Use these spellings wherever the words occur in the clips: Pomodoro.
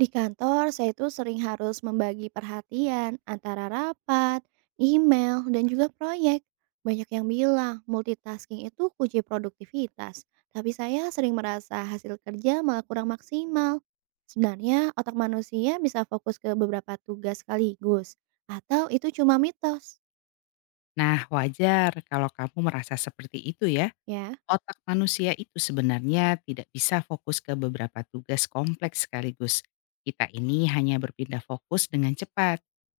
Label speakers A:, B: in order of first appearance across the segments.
A: Di kantor, saya itu sering harus membagi perhatian antara rapat, email, dan juga proyek. Banyak yang bilang multitasking itu kunci produktivitas, tapi saya sering merasa hasil kerja malah kurang maksimal. Sebenarnya, otak manusia bisa fokus ke beberapa tugas sekaligus, atau itu cuma mitos,
B: Nah, wajar kalau kamu merasa seperti itu ya.
A: ya?
B: Otak manusia itu sebenarnya tidak bisa fokus ke beberapa tugas kompleks sekaligus. Kita ini hanya berpindah fokus dengan cepat.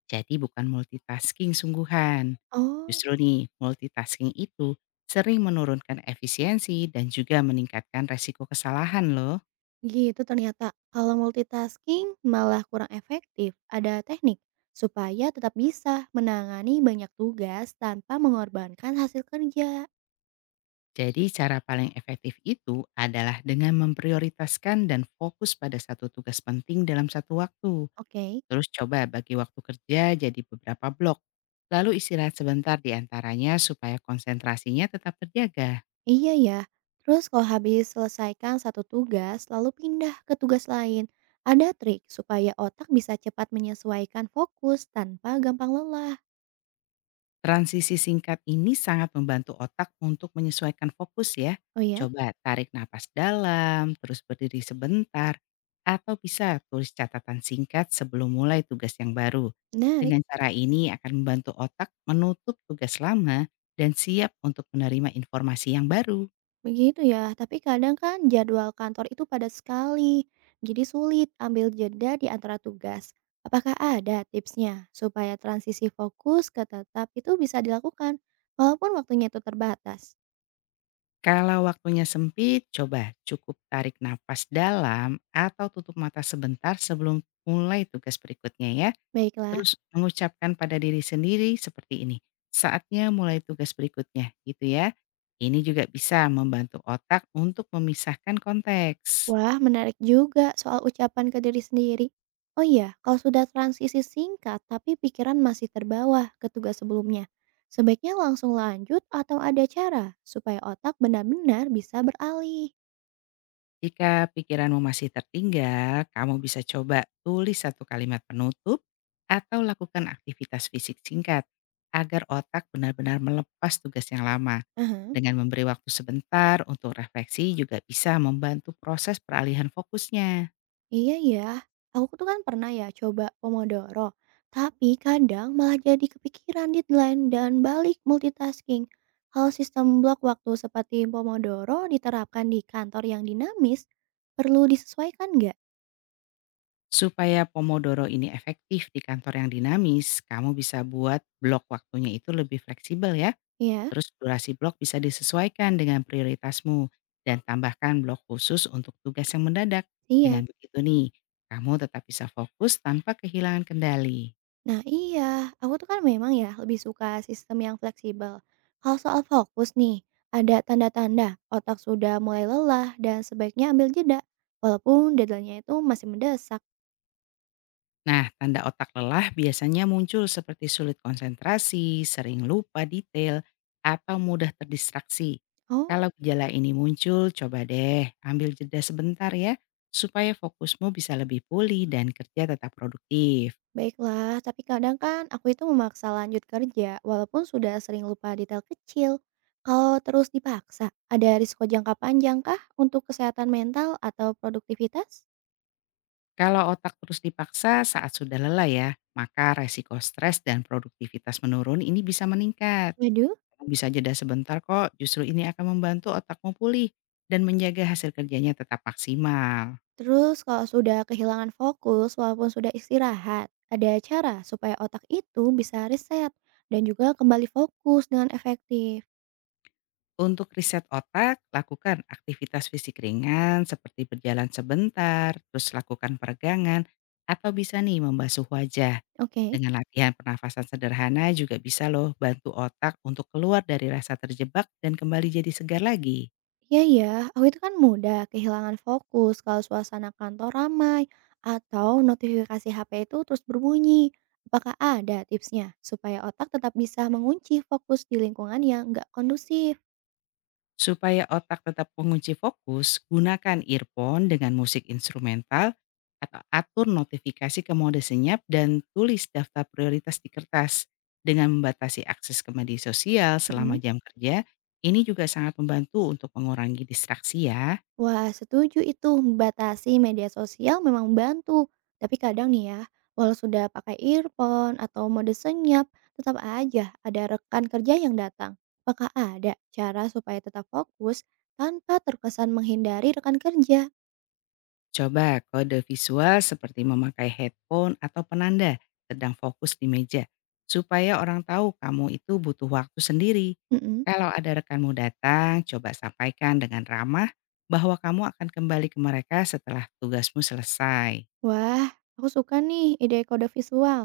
B: Jadi bukan multitasking sungguhan.
A: Oh.
B: Justru nih, multitasking itu sering menurunkan efisiensi dan juga meningkatkan resiko kesalahan loh.
A: Gitu ternyata. Kalau multitasking malah kurang efektif. Ada teknik supaya tetap bisa menangani banyak tugas tanpa mengorbankan hasil kerja.
B: Jadi cara paling efektif itu adalah dengan memprioritaskan dan fokus pada satu tugas penting dalam satu waktu.
A: Oke.
B: Terus coba bagi waktu kerja jadi beberapa blok. Lalu istirahat sebentar di antaranya supaya konsentrasinya tetap terjaga.
A: Iya ya. Terus kalau habis selesaikan satu tugas lalu pindah ke tugas lain, ada trik supaya otak bisa cepat menyesuaikan fokus tanpa gampang lelah.
B: Transisi singkat ini sangat membantu otak untuk menyesuaikan fokus ya.
A: Oh ya?
B: Coba tarik napas dalam, terus berdiri sebentar, atau bisa tulis catatan singkat sebelum mulai tugas yang baru.
A: Menarik.
B: Dengan cara ini akan membantu otak menutup tugas lama dan siap untuk menerima informasi yang baru.
A: Begitu ya, tapi kadang kan jadwal kantor itu padat sekali, jadi sulit ambil jeda di antara tugas. Apakah ada tipsnya supaya transisi fokus ke tetap itu bisa dilakukan walaupun waktunya itu terbatas?
B: Kalau waktunya sempit, coba cukup tarik nafas dalam atau tutup mata sebentar sebelum mulai tugas berikutnya ya.
A: Baiklah.
B: Terus mengucapkan pada diri sendiri seperti ini, saatnya mulai tugas berikutnya gitu ya. Ini juga bisa membantu otak untuk memisahkan konteks.
A: Wah, menarik juga soal ucapan ke diri sendiri. Oh iya, kalau sudah transisi singkat tapi pikiran masih terbawa ke tugas sebelumnya, sebaiknya langsung lanjut atau ada cara supaya otak benar-benar bisa beralih.
B: Jika pikiranmu masih tertinggal, kamu bisa coba tulis satu kalimat penutup atau lakukan aktivitas fisik singkat agar otak benar-benar melepas tugas yang lama.
A: Aha.
B: Dengan memberi waktu sebentar untuk refleksi juga bisa membantu proses peralihan fokusnya.
A: Iya ya, aku tuh kan pernah ya coba Pomodoro, tapi kadang malah jadi kepikiran deadline dan balik multitasking. Kalau sistem blok waktu seperti Pomodoro diterapkan di kantor yang dinamis, perlu disesuaikan nggak?
B: Supaya Pomodoro ini efektif di kantor yang dinamis, kamu bisa buat blok waktunya itu lebih fleksibel ya.
A: Ya.
B: Terus durasi blok bisa disesuaikan dengan prioritasmu dan tambahkan blok khusus untuk tugas yang mendadak. Dengan
A: Siap.
B: begitu nih, kamu tetap bisa fokus tanpa kehilangan kendali.
A: Nah iya, aku tuh kan memang ya lebih suka sistem yang fleksibel. Kalau soal fokus nih, ada tanda-tanda otak sudah mulai lelah dan sebaiknya ambil jeda, walaupun deadline-nya itu masih mendesak.
B: Nah, tanda otak lelah biasanya muncul seperti sulit konsentrasi, sering lupa detail, atau mudah terdistraksi.
A: Oh.
B: Kalau gejala ini muncul, coba deh ambil jeda sebentar ya, supaya fokusmu bisa lebih pulih dan kerja tetap produktif.
A: Baiklah, tapi kadang kan aku itu memaksa lanjut kerja walaupun sudah sering lupa detail kecil. Kalau terus dipaksa, ada risiko jangka panjang kah untuk kesehatan mental atau produktivitas?
B: Kalau otak terus dipaksa saat sudah lelah ya, maka resiko stres dan produktivitas menurun ini bisa meningkat.
A: Waduh.
B: Bisa jeda sebentar kok, justru ini akan membantu otakmu pulih dan menjaga hasil kerjanya tetap maksimal.
A: Terus kalau sudah kehilangan fokus walaupun sudah istirahat, ada cara supaya otak itu bisa reset dan juga kembali fokus dengan efektif.
B: Untuk riset otak, lakukan aktivitas fisik ringan seperti berjalan sebentar, terus lakukan peregangan, atau bisa nih membasuh wajah.
A: Oke.
B: Dengan latihan pernafasan sederhana juga bisa loh bantu otak untuk keluar dari rasa terjebak dan kembali jadi segar lagi.
A: Iya ya, aku itu kan mudah kehilangan fokus kalau suasana kantor ramai atau notifikasi HP itu terus berbunyi. Apakah ada tipsnya supaya otak tetap bisa mengunci fokus di lingkungan yang nggak kondusif?
B: Supaya otak tetap mengunci fokus, gunakan earphone dengan musik instrumental atau atur notifikasi ke mode senyap dan tulis daftar prioritas di kertas. Dengan membatasi akses ke media sosial
A: Mm.
B: selama jam kerja, ini juga sangat membantu untuk mengurangi distraksi ya.
A: Wah, setuju itu membatasi media sosial memang membantu. Tapi kadang nih ya, walau sudah pakai earphone atau mode senyap, tetap aja ada rekan kerja yang datang. Apakah ada cara supaya tetap fokus tanpa terkesan menghindari rekan kerja?
B: Coba kode visual seperti memakai headphone atau penanda sedang fokus di meja, supaya orang tahu kamu itu butuh waktu sendiri.
A: Mhm.
B: Kalau ada rekanmu datang, coba sampaikan dengan ramah bahwa kamu akan kembali ke mereka setelah tugasmu selesai.
A: Wah, aku suka nih ide kode visual.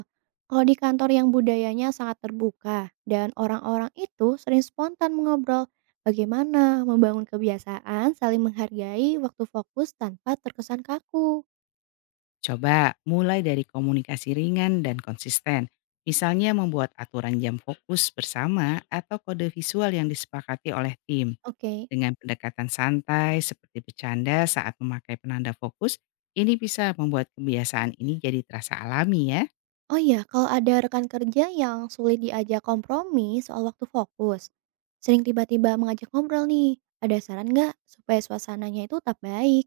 A: Kalau di kantor yang budayanya sangat terbuka dan orang-orang itu sering spontan mengobrol, bagaimana membangun kebiasaan saling menghargai waktu fokus tanpa terkesan kaku?
B: Coba mulai dari komunikasi ringan dan konsisten. Misalnya membuat aturan jam fokus bersama atau kode visual yang disepakati oleh tim.
A: Oke.
B: Dengan pendekatan santai seperti bercanda saat memakai penanda fokus, ini bisa membuat kebiasaan ini jadi terasa alami ya.
A: Oh iya, kalau ada rekan kerja yang sulit diajak kompromi soal waktu fokus, sering tiba-tiba mengajak ngobrol nih, ada saran nggak supaya suasananya itu tetap baik?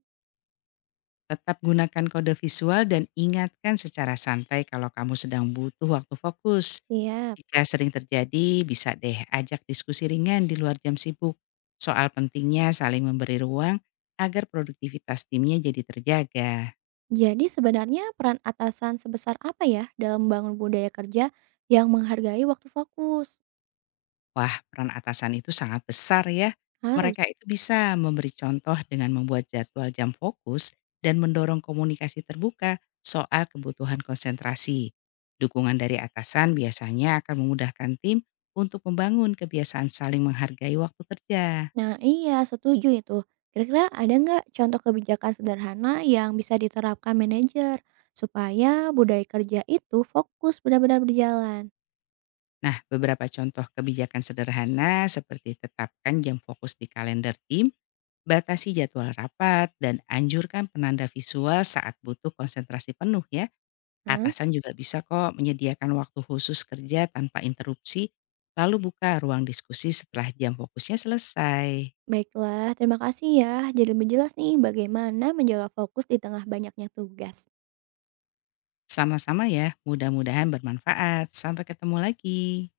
B: Tetap gunakan kode visual dan ingatkan secara santai kalau kamu sedang butuh waktu fokus.
A: Iya.
B: Jika sering terjadi, bisa deh ajak diskusi ringan di luar jam sibuk. Soal pentingnya saling memberi ruang agar produktivitas timnya jadi terjaga.
A: Jadi sebenarnya peran atasan sebesar apa ya dalam membangun budaya kerja yang menghargai waktu fokus?
B: Wah, peran atasan itu sangat besar ya.
A: Harus.
B: Mereka itu bisa memberi contoh dengan membuat jadwal jam fokus dan mendorong komunikasi terbuka soal kebutuhan konsentrasi. Dukungan dari atasan biasanya akan memudahkan tim untuk membangun kebiasaan saling menghargai waktu kerja.
A: Nah iya setuju itu. Kira-kira ada nggak contoh kebijakan sederhana yang bisa diterapkan manajer supaya budaya kerja itu fokus benar-benar berjalan?
B: Nah, beberapa contoh kebijakan sederhana seperti tetapkan jam fokus di kalender tim, batasi jadwal rapat, dan anjurkan penanda visual saat butuh konsentrasi penuh ya.
A: Hah?
B: Atasan juga bisa kok menyediakan waktu khusus kerja tanpa interupsi, lalu buka ruang diskusi setelah jam fokusnya selesai.
A: Baiklah, terima kasih ya. Jadi lebih jelas nih bagaimana menjaga fokus di tengah banyaknya tugas.
B: Sama-sama ya, mudah-mudahan bermanfaat. Sampai ketemu lagi.